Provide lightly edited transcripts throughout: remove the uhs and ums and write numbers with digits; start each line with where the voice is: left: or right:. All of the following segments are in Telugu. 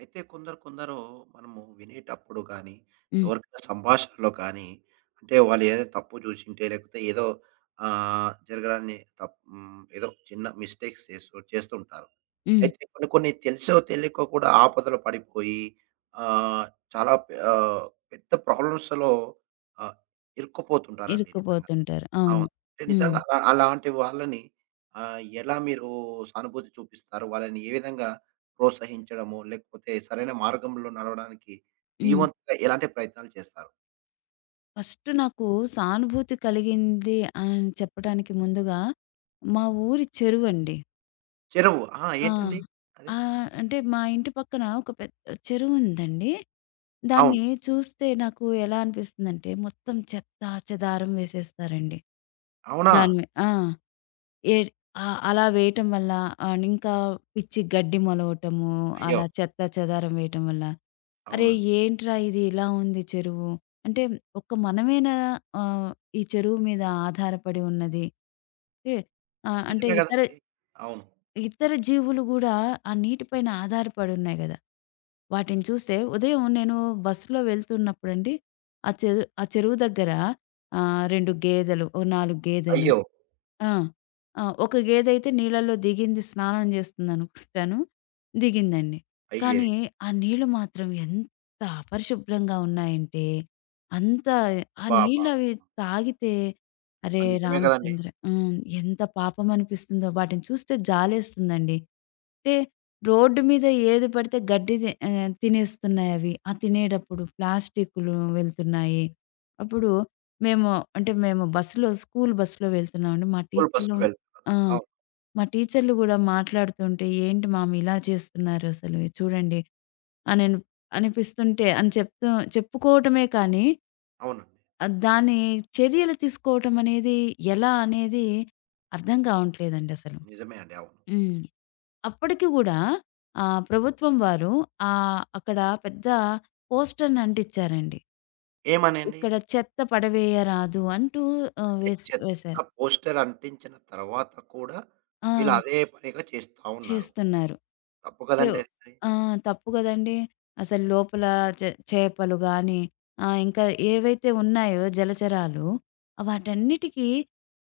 right: అయితే కొందరు కొందరు మనము వినేటప్పుడు కానీ,
left: హ్మ్.
right: ఎవరికైనా సంభాషణలో కానీ, అంటే వాళ్ళు ఏదో తప్పు జూషుంటే లేకపోతే ఏదో జరగడాన్ని తప్ హ్మ్. ఏదో చిన్న మిస్టేక్స్ చేస్తూ చేస్తుంటారు.
left: హ్మ్.
right: అయితే కొన్ని కొన్ని తెలుసో తెలియకో కూడా ఆపదలో పడిపోయి ఆహ్, చాలా పెద్ద ప్రాబ్లమ్స్‌లో ఆహ్, ఇరుక్కుపోతుంటారండి నిజంగా.
left: ఇరుక్కుపోతుంటారు. అవును.
right: అవును. అంటే
left: హ్మ్.
right: నిజంగా అలాంటి వాళ్ళని ఎలా మీరు సానుభూతి చూపిస్తారు? వాళ్ళని ఏ విధంగా ప్రోత్సహించడమో, లేకపోతే సరైన మార్గంలో నడవడానికి మీ
left: హ్మ్.
right: వంతుగా ఎలాంటి ప్రయత్నాలు చేస్తారు?
left: ఫస్ట్ నాకు సానుభూతి కలిగింది అని చెప్పడానికి ముందుగా మా ఊరి చెరువండి.
right: చెరువు. ఆ!
left: ఆ!
right: ఏంటండి అది?
left: అంటే మా ఇంటి పక్కన ఒక పెద్ద చెరువుందండి.
right: అవును.
left: దాన్ని చూస్తే నాకు ఎలా అనిపిస్తుందంటే మొత్తం చెత్తా చెదారం వేసేస్తారండి.
right: అవునా?
left: దాని మీ ఆ! ఏడ్ ఆ! అలా వేయటం వల్ల ఇంకా పిచ్చి గడ్డి మొలవటము,
right: అయ్యో!
left: అలా చెత్త చెదారం వేయటం వల్ల, "అరే!
right: అవునండి.
left: ఏంట్రా ఇది ఇలా ఉంది చెరువు?" అంటే ఒక్క మనమేనా ఆహ్, ఈ చెరువు మీద ఆధారపడి ఉన్నది? ఏ అంటే
right: నిజమే
left: ఇతర
right: గదండీ! అవును.
left: ఇతర జీవులు గూడా ఆ నీటి పైన ఆధారపడి ఉన్నాయి గదా! వాటిని చూస్తే ఉదయం నేను బస్సులో వెళ్తున్నప్పుడండి, ఆ చెరువు దగ్గర 2 గేదెలు, ఓ 4 గేదెలు.
right: అయ్యో!
left: ఆ! ఆ! ఒక గేదైతే నీళ్ళలో దిగింది, స్నానం చేస్తుందనుకుంటాను. దిగిందండి.
right: అయ్యే!
left: కానీ ఆ నీళ్ళు మాత్రం ఎంత అపరిశుభ్రంగా ఉన్నాయంటే, అంత ఆ
right: అబ్బబ్బా!
left: నీళ్ళవి తాగితే అరే
right: నిజమే గదండీ!
left: రామచంద్ర! హ్మ్. ఎంత పాపం అనిపిస్తుందో వాటిని చూస్తే జాలేస్తుందండి. అంటే రోడ్డు మీద ఏది పడితే తినేస్తున్నాయి అవి. ఆ తినేటప్పుడు ప్లాస్టిక్‌లు వెళ్తున్నాయి. అప్పుడు మేము అంటే మేము బస్సులో స్కూల్ బస్సులో వెళ్తున్నామండి. మా
right: స్కూల్ బస్‌లో
left: టీచర్లు
right: వెళ్తున్నారు.
left: ఆ!
right: అవును.
left: మా టీచర్లు గూడా మాట్లాడుతుంటే, "ఏంటి మామ్ ఇలా చేస్తున్నారు అసలు చూడండి" అనను అనిపిస్తుంటే అని చెప్తూ చెప్పుకోవటమే కానీ,
right: అవునండి.
left: దాన్ని చర్యలు తీసుకోవటం అనేది ఎలా అనేది అర్థం కావట్లేదండి అసలు.
right: నిజమే అండి. అవును.
left: హ్మ్. అప్పటికి గూడా ప్రభుత్వం వారు అక్కడ పెద్ద పోస్టర్‌ని అంటిచ్చారండి.
right: ఏమనండి?
left: ఇక్కడ చెత్త పడవేయరాదు అంటూ ఆహ్,
right: అంటే
left: వేస్
right: చెత్త
left: వేశారు.
right: పోస్టర్ అంటించిన తర్వాత కూడా
left: ఆ!
right: వీళ్ళు అదే పనిగా చేస్తా ఉన్నారు.
left: చేస్తున్నారు.
right: తప్పు
left: అంటే
right: కదండీ అది మరి.
left: ఆ! తప్పు గదండీ. అసలు లోపల చేపలు గాని, ఇంకా ఏవైతే ఉన్నాయో జలచరాలు వాటన్నిటికి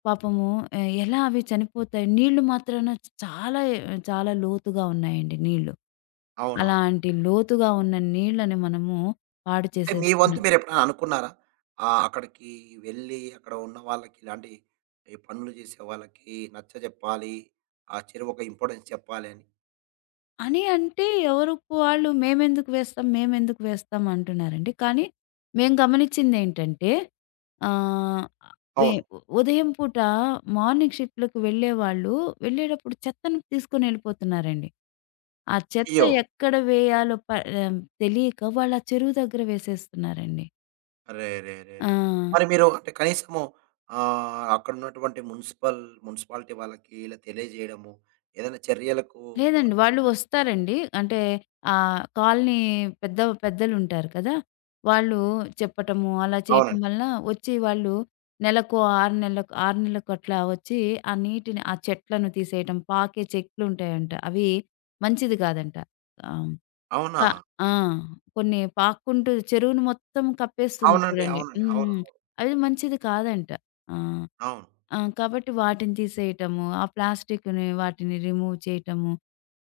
left: పాపము, ఎలా అవి చనిపోతాయి? నీళ్ళు మాత్రాన చాలా చాలా లోతుగా ఉన్నాయండి నీళ్ళు.
right: అవునవును.
left: అలాంటి లోతుగా ఉన్న నీళ్ళని మనము పాడు
right: అంటే మీ వంతు
left: చేసేస్తున్నాం.
right: మీరెప్పుడైనా అనుకున్నారా? అక్కడికి వెళ్ళి అక్కడ ఉన్న వాళ్ళకి ఇలాంటి ఈ పనులు చేసే వాళ్ళకి నచ్చజెప్పాలి. ఆ చెరువుకి ఇంపార్టెన్స్ చెప్పాలి అని.
left: అని అంటే ఎవరికి వాళ్ళు మేమెందుకు వేస్తాం అంటున్నారండి. కానీ మేము గమనించిందేంటంటే, ఆహ్, వె
right: అవును.
left: ఉదయం పూట మార్నింగ్ షిఫ్ట్‌లకు వెళ్ళేవాళ్ళు వెళ్ళేటప్పుడు చెత్తను తీసుకొనెళ్ళిపోతున్నారండి. ఆ చెత్త
right: అయ్యో!
left: ఎక్కడ వేయాలో ప ఆహ్, తెలియక వాళ్ళు ఆ చెరువు దగ్గర వేసేస్తున్నారండి. ఆ!
right: అరెరెరెరే! మరి మీరు అంటే కనీసము అక్కడున్నటువంటి మున్సిపాలిటీ వాళ్ళకి ఇలా తెలియజేయడము, ఏదైనా చర్యలకు
left: లేదండి. వాళ్ళు
right: ప్రోత్సహించడం
left: వస్తారండి. అంటే కాలనీ పెద్ద పెద్దలుంటారు కదా! వాళ్ళు చెప్పటము, అలా చేయటం
right: అవునండి.
left: వలన వచ్చి వాళ్ళు నెలకో, 6 నెలలకు అట్లా వచ్చి ఆ నీటిని, ఆ చెట్లను తీసేయటం. పాకే చెట్లుంటాయంట. అవి మంచిది కాదంట. ఆహ్, క
right: అవునా?
left: ఆ! కొన్ని పాక్కుంటూ చెరువును మొత్తం కప్పేస్తుంది
right: అవునండి.
left: చూడండి.
right: అవునండి. అవును.
left: హ్మ్. అది మంచిది కాదంట. ఆ!
right: అవును.
left: ఆ! కాబట్టి వాటిని తీసేయటము, ఆ ప్లాస్టిక్‌ని వాటిని రిమూవ్ చేయటము,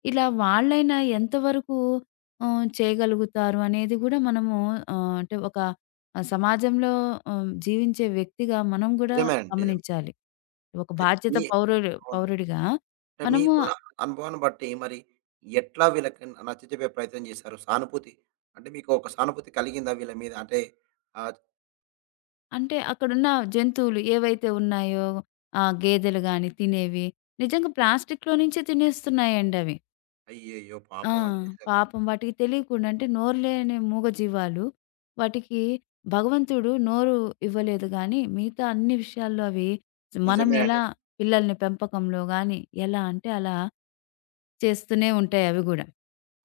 left: ఇలా వాళ్ళైనా ఎంతవరకు చేయగలుగుతారు అనేది గూడా మనము, అంటే ఒక సమాజంలో జీవించే వ్యక్తిగా మనం గూడా
right: నిజమే అండి. నిజమే.
left: గమనించాలి. ఒక
right: అయితే
left: బాధ్యత పౌరుడు
right: అవును.
left: పౌరుడిగా
right: అంటే
left: మనము.
right: మీకున్న అనుభవాన్ని బట్టి మరి ఎట్లా వీళ్ళకి నచ్చచెప్పే ప్రయత్నం చేశారు? అంటే మీకు ఒక సానుభూతి కలిగిందా వీళ్ళ మీద? అంటే ఆహ్,
left: అంటే అక్కడున్న జంతువులు ఏవైతే ఉన్నాయో, ఆ గేదెలు గాని తినేవి నిజంగా ప్లాస్టిక్‌లో నుంచే తినేస్తున్నాయండి అవి.
right: అయ్యయ్యో!
left: ఆ!
right: పాపం అండి నిజంగా.
left: పాపం వాటికి తెలియకుండా. అంటే నోరు లేని మూగ జీవాలు. వాటికి భగవంతుడు నోరు ఇవ్వలేదు గానీ, మిగతా అన్ని విషయాల్లో అవి మనం ఎలా
right: నిజమేనండి.
left: పిల్లల్ని పెంపకంలో గానీ, ఎలా అంటే అలా చేస్తూనే ఉంటాయి అవి గూడా.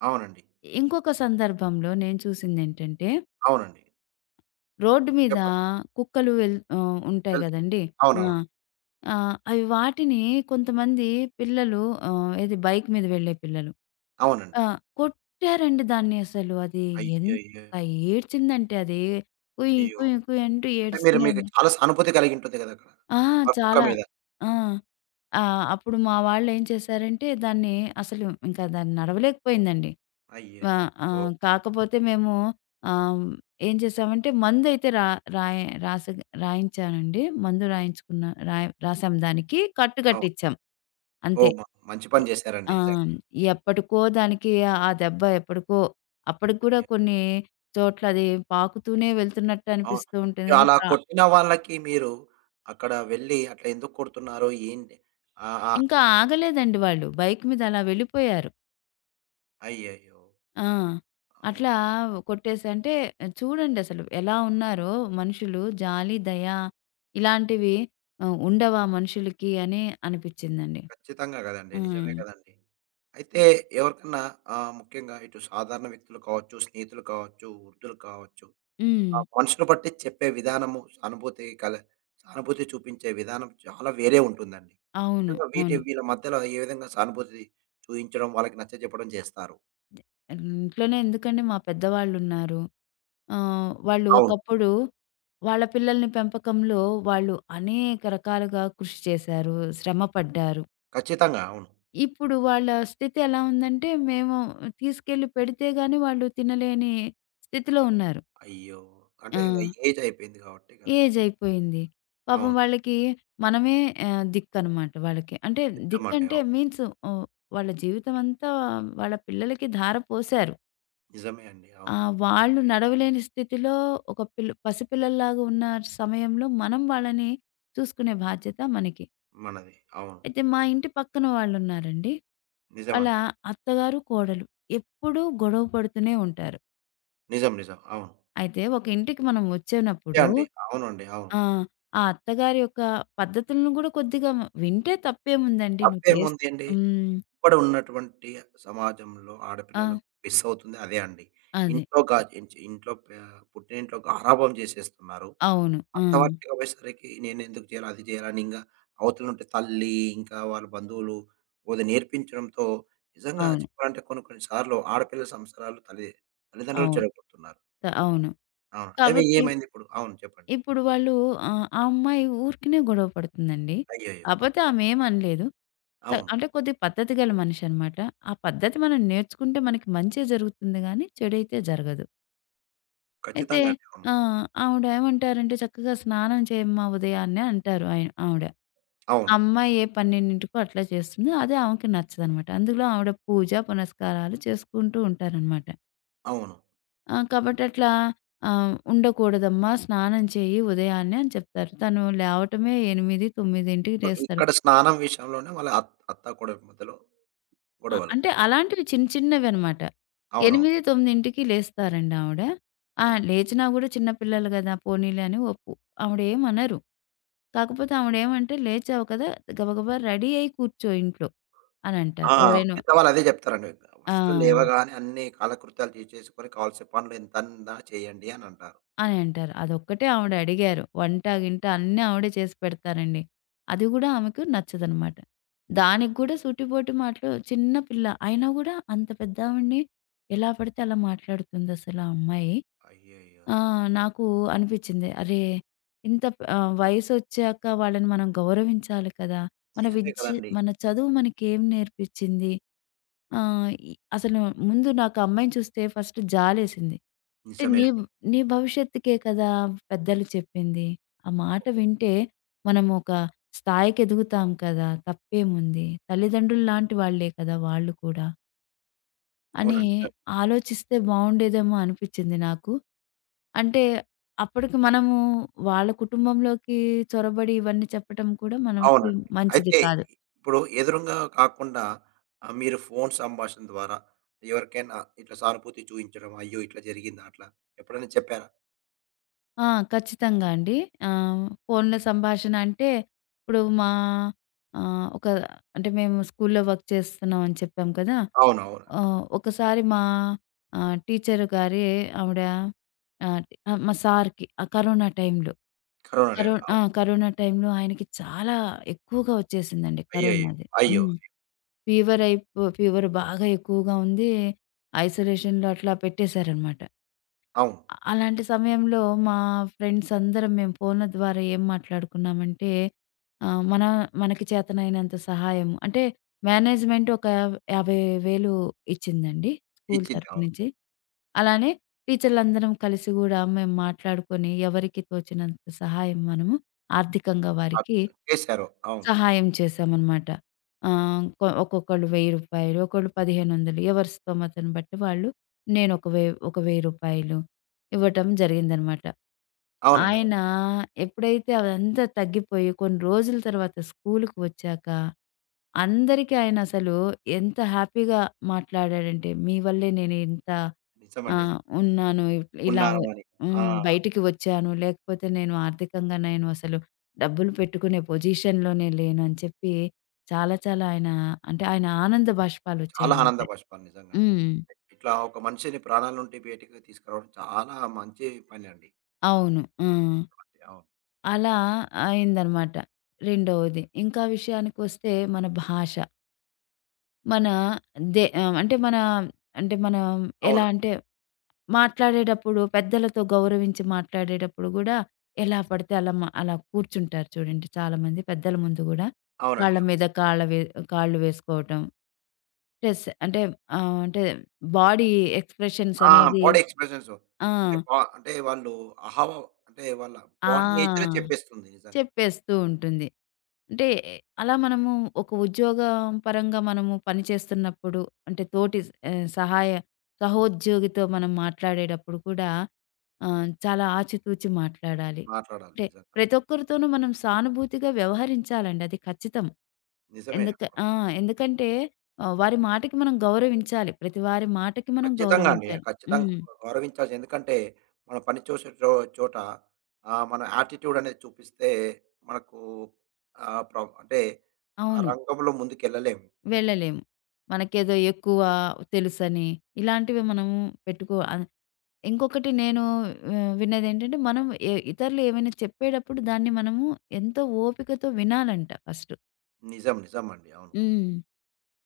right: అవునండి.
left: ఇంకొక సందర్భంలో నేను చూసిందేంటంటే,
right: అవునండి.
left: రోడ్డు మీద
right: చెప్పండి.
left: కుక్కలు ఉంటాయి
right: వెళ్తూ
left: గదండీ! ఆ!
right: అవునవును.
left: ఆహ్, అవి వాటిని కొంతమంది పిల్లలు, ఆహ్, ఏది బైక్ మీద వెళ్ళే పిల్లలు
right: అవునండి.
left: ఆ! కొట్టారండి దాన్ని అసలు. అది
right: అయ్యయ్యో!
left: ఎంత ఏడ్చిందంటే అది కుయ్
right: అయ్యో!
left: కుయ్ కుయ్ అంటూ
right: అంటే
left: ఏడుస్తూనే
right: మీకు
left: ఉంది.
right: చాలా సానుభూతి కలిగి ఉంటుంది కదా! అక్కడ.
left: ఆ!
right: ఆ కుక్క
left: చాలా.
right: మీద.
left: ఆ! అప్పుడు మా వాళ్ళేం చేశారంటే దాన్ని, అసలు ఇంకా దాన్ని నడవలేకపోయిందండి. వ
right: అయ్యయ్యో!
left: కాకపోతే మేము ఆహ్, ఏం చేసామంటే మందైతే రా రాయ రాస రాయించానండి. మందు రాయించుకున్న రాయ రాసాం దానికి. కట్టు
right: అవును.
left: కట్టిచ్చాం అంతే.
right: ఓహ్! మంచి
left: ఇ
right: పని చేశారండి
left: ఆ! ఎప్పటికో దానికి ఆ ఆ దెబ్బ ఎప్పటికో, అప్పటికి కూడా
right: నిజంగా.
left: కొన్ని చోట్ల అది పాకుతూనే వెళ్తున్నట్టు
right: అవును.
left: అనిపిస్తూ ఉంటుంది కానీ.
right: అలా కొట్టిన వాళ్ళకి మీరు అక్కడ వెళ్లి అట్లా ఎందుకు కొడుతున్నారు? ఏంటి? ఆ! ఆ!
left: ఇంకా ఆగలేదండి వాళ్ళు. బైక్ మీద అలా వెళ్ళిపోయారు.
right: అయ్యయ్యో!
left: ఆ! అట్లా
right: అవును.
left: కొట్టేసి, అంటే చూడండి అసలు ఎలా ఉన్నారో మనుషులు. జాలి, దయ ఇలాంటివి ఉండవా మనుషులకి అని అనిపించిందండి.
right: ఖచ్చితంగా గదండీ.
left: హ్మ్.
right: నిజమే గదండీ. అయితే ఎవరికన్నా ముఖ్యంగా ఇటు సాధారణ వ్యక్తులు కావచ్చు, స్నేహితులు కావచ్చు, వృద్ధులు కావచ్చు,
left: హ్మ్.
right: ఆ మనుషులు బట్టి చెప్పే విధానము, సానుభూతి చూపించే విధానం చాలా వేరే ఉంటుందండి.
left: అవును.
right: నిజంగా
left: అవును.
right: వీళ్ళ మధ్యలో ఏ విధంగా సానుభూతి చూయించడం, వాళ్ళకి నచ్చచెప్పడం జేస్తారు.
left: ఇంట్లోనే ఎందుకండి, మా పెద్దవాళ్ళున్నారు. వాళ్ళు
right: అవును.
left: ఒకప్పుడు వాళ్ళ పిల్లల్ని పెంపకంలో వాళ్ళు అనేక రకాలుగా కృషి చేశారు, శ్రమ పడ్డారు.
right: ఖచ్చితంగా. అవును.
left: ఇప్పుడు వాళ్ళ స్థితి ఎలా ఉందంటే, మేము తీసుకెళ్ళి పెడితే గాని వాళ్ళు తినలేని స్థితిలో ఉన్నారు.
right: అయ్యో! అంటే
left: ఆ!
right: ఏజ్ అయిపోయింది కాబట్టి కదండీ.
left: ఏజ్ అయిపోయింది. పాపం
right: అవును.
left: వాళ్ళకి మనమే దిక్కనమాట వాళ్ళకి. అంటే
right: నిజమండి.
left: దిక్కంటే
right: అవును.
left: మీన్స్ ఆహ్, వాళ్ళ జీవితం అంతా వాళ్ళ పిల్లలకి ధార పోశారు.
right: నిజమే అండి.
left: ఆ!
right: అవును.
left: వాళ్ళు నడవలేని స్థితిలో, ఒక పిల్ల పసిపిల్లల్లాగా ఉన్న సమయంలో మనం వాళ్ళని చూసుకునే బాధ్యత మనకి.
right: మనది. అవును.
left: అయితే మా ఇంటి పక్కన వాళ్ళున్నారండి. వాళ్ళ
right: నిజమండి.
left: అత్తగారు, కోడలు ఎప్పుడూ గొడవ పడుతూనే ఉంటారు.
right: నిజం. నిజం. అవును.
left: అయితే ఒక ఇంటికి మనం
right: అంతే
left: వచ్చేనప్పుడు
right: అండి. అవునండి. అవును.
left: ఆ! ఆ అత్తగారి యొక్క పద్ధతులను కూడా కొద్దిగా వింటే తప్పేముందండి నువ్వు చేస్తే.
right: తప్పేముందండి?
left: హ్మ్.
right: ఇప్పుడు ఉన్నటువంటి సమాజంలో
left: ఆ!
right: ఆడపిల్లలకు మిస్ అవుతుంది అదే అండి.
left: అదే.
right: ఇంట్లో గా ఇంట్లో ప పుట్టినింట్లో గారాబం చేసేస్తున్నారు.
left: అవును. ఆ!
right: అత్తవారింటికి పోయేసరికి నేనెందుకు చేయాలి, అది చేయాలని ఇంగా అవతలనుంటే తల్లి, ఇంకా వాళ్ళ బంధువులు కొద్దిగా నేర్పించడంతో నిజంగా
left: అవును.
right: చెప్పాలంటే కొన్ని కొన్ని సార్లు ఆడపిల్ల సంస్కారాలు తల్లిదండ్రులు
left: అవును.
right: చెడగొడుతున్నారు.
left: అవును.
right: అవును. అవి
left: కాబట్టి
right: ఏమైందిప్పుడు? అవును చెప్పండి.
left: ఇప్పుడు వాళ్ళు, ఆ అమ్మాయి ఊరికినే గొడవ పడుతుందండి.
right: అయ్యయ్యో!
left: కాపోతే ఆమేమనలేదు.
right: అవును.
left: అంటే కొద్దిగా పద్ధతి గల మనిషనమాట. ఆ పద్ధతి మనం నేర్చుకుంటే మనకి మంచే జరుగుతుంది గానీ, చెడైతే జరగదు. అయితే
right: ఖచ్చితంగా అండి. అవును.
left: ఆ! ఆవిడ ఏమంటారంటే, "చక్కగా స్నానం చేయమ్మా ఉదయాన్నే" అంటారు ఆయన ఆవిడ. ఆ
right: అవును.
left: అమ్మాయి ఏ 12కో అట్లా చేస్తుంది. అదే ఆమెకి నచ్చదనమాట. అందులో ఆవిడ పూజ, పునస్కారాలు చేసుకుంటూ ఉంటారనమాట.
right: అవును.
left: ఆ! కాబట్టి అట్లా "ఉండకూడదమ్మా స్నానం చెయ్యి ఉదయాన్నే" అని చెప్తారు. తను లేవటమే 8, 9కి
right: సో,
left: లేస్తారు.
right: ఇక్కడ స్నానం విషయంలోనే వాళ్ళ అత్త, కోడలు మధ్యలో గొడవలు.
left: అంటే అలాంటివి చిన్న చిన్నవనమాట.
right: అవునవును.
left: 8, 9కి లేస్తారండి ఆవిడ. ఆ!
right: అయి
left: లేచినా గూడా చిన్న పిల్లలు గదా! పోనీలే అని ఆవిడేమనరు. కాకపోతే ఆవిడేమంటే, "లేచావు కదా! గబగబా రెడీ అయ్యి కూర్చో ఇంట్లో" అనంటారు.
right: ఆ!
left: ఎవరైనా
right: పెద్దవాళ్ళు అదే చెప్తారండి.
left: ఆ!
right: ఫస్ట్ లేవగానే అన్ని కాలకృత్యాలు చేసుకొని కావాల్సిన పనులు ఎంతన్నా చేయండి అనంటారు.
left: అని అంటారు. అదొక్కటే ఆవిడ అడిగారు. వంట, గింట అన్నీ ఆవిడే చేసి పెడతారండి. అది గూడా ఆమెకు నచ్చదనమాట. దానికి గూడా సూటిపోటి మాటలు చిన్న పిల్ల. అయినా గూడా అంత పెద్దావిడని ఎలా పడితే అలా మాట్లాడుతుందసల ఆ అమ్మాయి.
right: అయ్యయ్యయ్యో!
left: నాకు అనిపిచ్చింది. అరే! వయసొచ్చాక వాళ్ళని మనం గౌరవించాలి కదా! మన
right: నిజమే
left: విద్య
right: కదండీ.
left: మన చదువు మనకేం నేర్పిచ్చింది? ఆహ్, ఇ అసలు ముందు నాకు ఆ అమ్మాయిని చూస్తే ఫస్ట్ జాలేసింది. అంటే
right: నిజమే
left: నీ
right: అండి.
left: నీ భవిష్యత్తుకే కదా పెద్దలు చెప్పింది. ఆ మాట వింటే మనం ఒక స్థాయికి ఎదుగుతాం కదా! తప్పేముంది? తల్లిదండ్రులు లాంటి వాళ్ళే కదా! వాళ్ళు కూడా అని
right: అవునండి.
left: ఆలోచిస్తే బావుండేదేమో అనిపించింది నాకు. అంటే అప్పటికి మనము వాళ్ళ కుటుంబంలోకి చొరబడి ఇవన్నీ చెప్పటం కూడా మనకి
right: అవునండి.
left: మంచిది
right: అయితే
left: కాదు.
right: ఇప్పుడు ఎదురుంగా కాకుండా మీరు ఫోను సంభాషణ ద్వారా ఎవరికైనా ఇట్లా సానుభూతి చూయించడం, అయ్యో! ఇట్లా జరిగిందా అట్లా ఎప్పుడైనా చెప్పారా?
left: ఆ! ఖచ్చితంగా అండి. ఫోన్‌లో సంభాషణ అంటే, ఇప్పుడు మా ఆహ్, ఒక అంటే మేము స్కూల్‌లో వర్క్ చేస్తున్నాం అని చెప్పాం కదా!
right: అవునవునండి.
left: ఒకసారి మా టీచర్ గారి ఆవిడ, ఆహ్, ఆహ్, మా సార్‌కి ఆ కరోనా టైంలో,
right: కరోనా
left: కరో
right: టైంలో.
left: ఆ!
right: అవును.
left: కరోనా టైంలో ఆయనకి చాలా ఎక్కువగా వచ్చేసిందండి
right: అయ్యయ్యో!
left: కరోనాది.
right: అయ్యో!
left: హ్మ్. ఫీవర్ బాగా ఎక్కువగా ఉంది. ఐసోలేషన్‌లో అట్లా పెట్టేశారనమాట.
right: అవును.
left: అలాంటి సమయంలో మా ఫ్రెండ్స్ అందరం మేము ఫోన్ల ద్వారా ఏం మాట్లాడుకున్నామంటే, ఆహ్, మన మనకి చేతనైనంత సహాయం అంటే మేనేజ్‌మెంట్ ఒక 50,000 ఇచ్చిందండి స్కూల్
right: ఇచ్చింది.
left: తరపు
right: అవును.
left: నుంచి. అలానే టీచర్లందరం కలిసి గూడా మేము మాట్లాడుకొని ఎవరికి తోచినంత సహాయం మనము ఆర్థికంగా వారికి
right: ఆర్థికంగా చేశారు. అవును.
left: సహాయం చేశామనమాట. ఆహ్, కొ ఒక్కొక్కళ్ళు రూ. 1000, ఒకళ్ళు 1500 ఎవరి స్తోమతను బట్టి వాళ్ళు, నేనొక వే ఒక రూ. 1000 ఇవ్వటం జరిగిందనమాట.
right: అవునండి. అవును.
left: ఆయన ఎప్పుడైతే అదంతా తగ్గిపోయి కొన్ని రోజుల తర్వాత స్కూలుకి వచ్చాక, అందరికీ ఆయనసలు ఎంత హ్యాపీగా మాట్లాడాడంటే, "మీ వల్లే నేను ఇంత
right: నిజమండి.
left: ఉన్నాను. ఇలా
right: ఉన్నాను అని. ఆ!
left: హ్మ్. బయటికి వచ్చాను. లేకపోతే నేను ఆర్థికంగా నేను అసలు డబ్బులు పెట్టుకునే పొజిషన్‌లోనే లేను" అని చెప్పి చాలా చాలా ఆయన, అంటే ఆయన ఆనంద
right: చాలా ఆనంద
left: బాష్పాలొచ్చాయన్నమాట.
right: బాష్పాలు నిజంగానే.
left: హ్మ్.
right: ఇట్లా ఒక మనిషిని ప్రాణాల నుండి బయటికి తీసుకురావడం చాలా మంచి పని అండి.
left: అవును. ఆ!
right: అవును.
left: అలా అయిందనమాట. రెండవది. ఇంకా విషయానికొస్తే మన భాష. మన దే ఆహ్, అంటే మన అంటే మనం ఎలా
right: అవును.
left: అంటే మాట్లాడేటప్పుడు, పెద్దలతో గౌరవించి మాట్లాడేటప్పుడు గూడా ఎలా పడితే అలా అలా కూర్చుంటారు చూడండి చాలామంది పెద్దల ముందు గూడా. కాళ్ళ
right: అవునండి.
left: మీద కాళ్ళ వే కాళ్ళు వేసుకోవటం. ప్లస్ అంటే ఆహ్, అంటే బాడీ ఎక్స్‌ప్రెషన్స్
right: ఆ!
left: అనేది
right: బాడీ ఎక్స్‌ప్రెషన్స్.
left: ఆ!
right: అంటే అంటే వాళ్ళు అహావ అంటే వాళ్ళ
left: ఆ!
right: బాడీ నేచరే చెప్పేస్తుంది నిజంగా.
left: చెప్పేస్తూ ఉంటుంది. అంటే అలా మనము ఒక ఉద్యోగం పరంగా మనము పని చేస్తున్నప్పుడు, అంటే తోటి ఆహ్, సహాయ సహోద్యోగితో మనం మాట్లాడేటప్పుడు కూడా చాలా ఆచితూచి మాట్లాడాలి.
right: మాట్లాడాలి
left: అంటే
right: నిజంగా.
left: ప్రతి ఒక్కరితోనూ మనం సానుభూతిగా వ్యవహరించాలండి. అది ఖచ్చితం.
right: నిజమే.
left: ఎందుక ఆ! ఎందుకంటే వారి మాటకి మనం గౌరవించాలి. ప్రతి వారి మాటకి మనం
right: ఖచ్చితంగా అండి.
left: గౌరవించాలి.
right: ఖచ్చితంగా
left: హ్మ్.
right: గౌరవించాల్సి ఎందుకంటే మనం పని చూసే చోట మన యాటిట్యూడ్ అనేది చూపిస్తే మనకు అంటే ఆ
left: అవును.
right: రంగంలో ముందుకెళ్ళలేము. నిజంగా.
left: వెళ్ళలేము. మనకేదో ఎక్కువ తెలుసని, ఇలాంటివి మనము పెట్టుకో ఆహ్, ఇంకొకటి నేను విన్నదేంటంటే, మనం ఇతరులు ఏమైనా చెప్పేటప్పుడు దాన్ని మనము ఎంతో ఓపికతో వినాలంట ఫస్టు.
right: నిజం. నిజం అండి. అవును.
left: హ్మ్.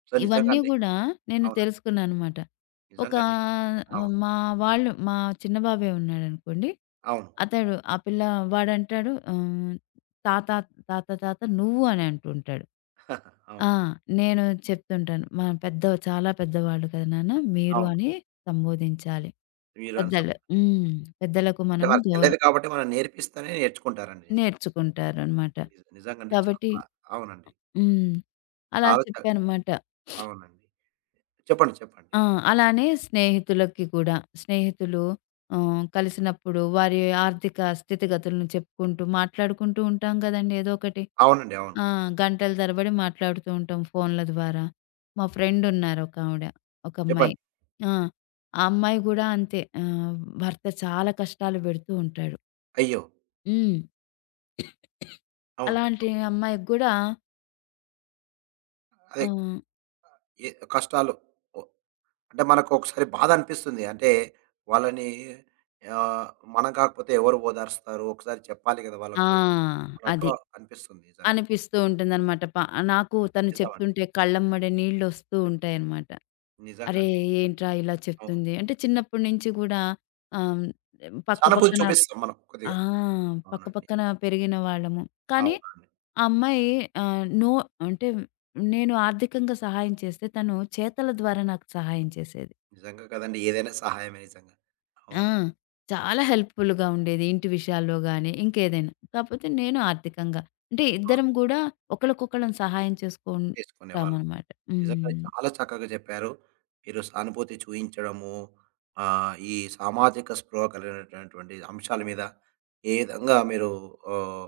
right: సో, నిజంగా
left: ఇవన్నీ
right: అండి.
left: గూడా నేను
right: అవును.
left: తెలుసుకున్నాననమాట. ఒక
right: నిజంగా అండి. అవును.
left: మా వాళ్ళు మా చిన్న బాబే ఉన్నాడనుకోండి.
right: అవును.
left: అతడు ఆ పిల్ల వాడంటాడు, "తాత, తాత, తాత నువ్వు" అని అంటుంటాడు.
right: అవును.
left: ఆ! నేను చెప్తుంటాను. మా పెద్ద చాలా పెద్దవాళ్ళు కదా నాన్న! మీరు
right: అవును.
left: అని సంబోధించాలి.
right: మీరన్న
left: పెద్దలు హ్మ్. పెద్దలకు
right: అంటే
left: మనము
right: వాళ్ళకి తెలియదు
left: గౌరవం
right: కాబట్టి మనం నేర్పిస్తేనే నేర్చుకుంటారండి నిజంగా.
left: నేర్చుకుంటారనమాట.
right: నిజంగండి
left: కాబట్టి
right: చాలా అవునండి.
left: హ్మ్. అలా
right: చాలా
left: చెప్పానమాట.
right: అవునండి. చెప్పండి. చెప్పండి.
left: ఆ! అలానే స్నేహితులకి కూడా. స్నేహితులు కలిసినప్పుడు వారి ఆర్థిక స్థితిగతులను చెప్పుకుంటూ, మాట్లాడుకుంటూ ఉంటాం కదండీ! ఏదో ఒకటి.
right: అవునండి. అవును.
left: ఆ! గంటల తరబడి మాట్లాడుతూ ఉంటాం ఫోన్ల ద్వారా. మా ఫ్రెండ్ ఉన్నారు ఒకావిడ, ఒక అమ్మాయి.
right: చెప్పండి.
left: ఆ! ఆ అమ్మాయి గూడా అంతే. భర్త చాలా కష్టాలు పెడుతూ ఉంటాడు.
right: అయ్యో!
left: హ్మ్.
right: అవును.
left: అలాంటి అమ్మాయికి గూడా
right: అదే
left: ఆహ్,
right: కష్టాలు ఒ అంటే మనకు ఒకసారి బాధ అనిపిస్తుంది. అంటే వాళ్ళని ఆహ్, మనం కాకపోతే ఎవరు ఓదారుస్తారు? ఒకసారి చెప్పాలి కదా!
left: ఆ!
right: వాళ్ళకు అన్నట్టు
left: అది.
right: అనిపిస్తుంది నిజంగా.
left: అనిపిస్తూ ఉంటుందనమాట. నాకు తను
right: నిజమండి.
left: చెప్తుంటే కళ్ళమ్మడే నీళ్ళొస్తూ ఉంటాయనమాట. అరే!
right: నిజంగండి.
left: ఏంట్రా ఇలా
right: అవును.
left: చెప్తుంది. అంటే చిన్నప్పటి నుంచి గూడా ఆహ్, పక్క
right: సానుభూతి
left: పక్కన
right: చూపిస్తాం మనం
left: ఆ!
right: కొద్దిగా.
left: పక్క
right: అవునండి.
left: పక్కన పెరిగిన వాళ్ళము. కానీ
right: అవునండి.
left: ఆ అమ్మాయి ఆహ్, నో అంటే నేను ఆర్థికంగా సహాయం చేస్తే తను చేతల ద్వారా నాకు సహాయం చేసేది.
right: నిజంగా కదండీ! ఏదైనా సహాయమే నిజంగా.
left: ఆ!
right: అవును.
left: చాలా హెల్ప్‌ఫుల్‌గా ఉండేది. ఇంటి విషయాల్లో గాని, ఇంకేదైనా. కాపోతే నేను ఆర్థికంగా. అంటే ఇద్దరం గూడా ఒకళ్ళకొకళ్ళం సహాయం
right: చేసుకునేవాళ్ళు.
left: చేసుకుంటామనమాట.
right: నిజంగా
left: హ్మ్.
right: చాలా చక్కగా చెప్పారు. మీరు సానుభూతి చూయించడము, ఈ సామాజిక స్పృహ కలిగినటువంటి అంశాల మీద ఏ విధంగా మీరు ఆహ్,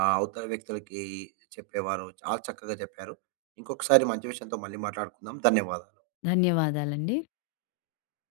right: అవతల వ్యక్తులకి చెప్పేవారు. చాలా చక్కగా చెప్పారు. ఇంకొకసారి మంచి విషయంతో మళ్ళీ మాట్లాడుకుందాం. ధన్యవాదాలు.
left: ధన్యవాదాలండి.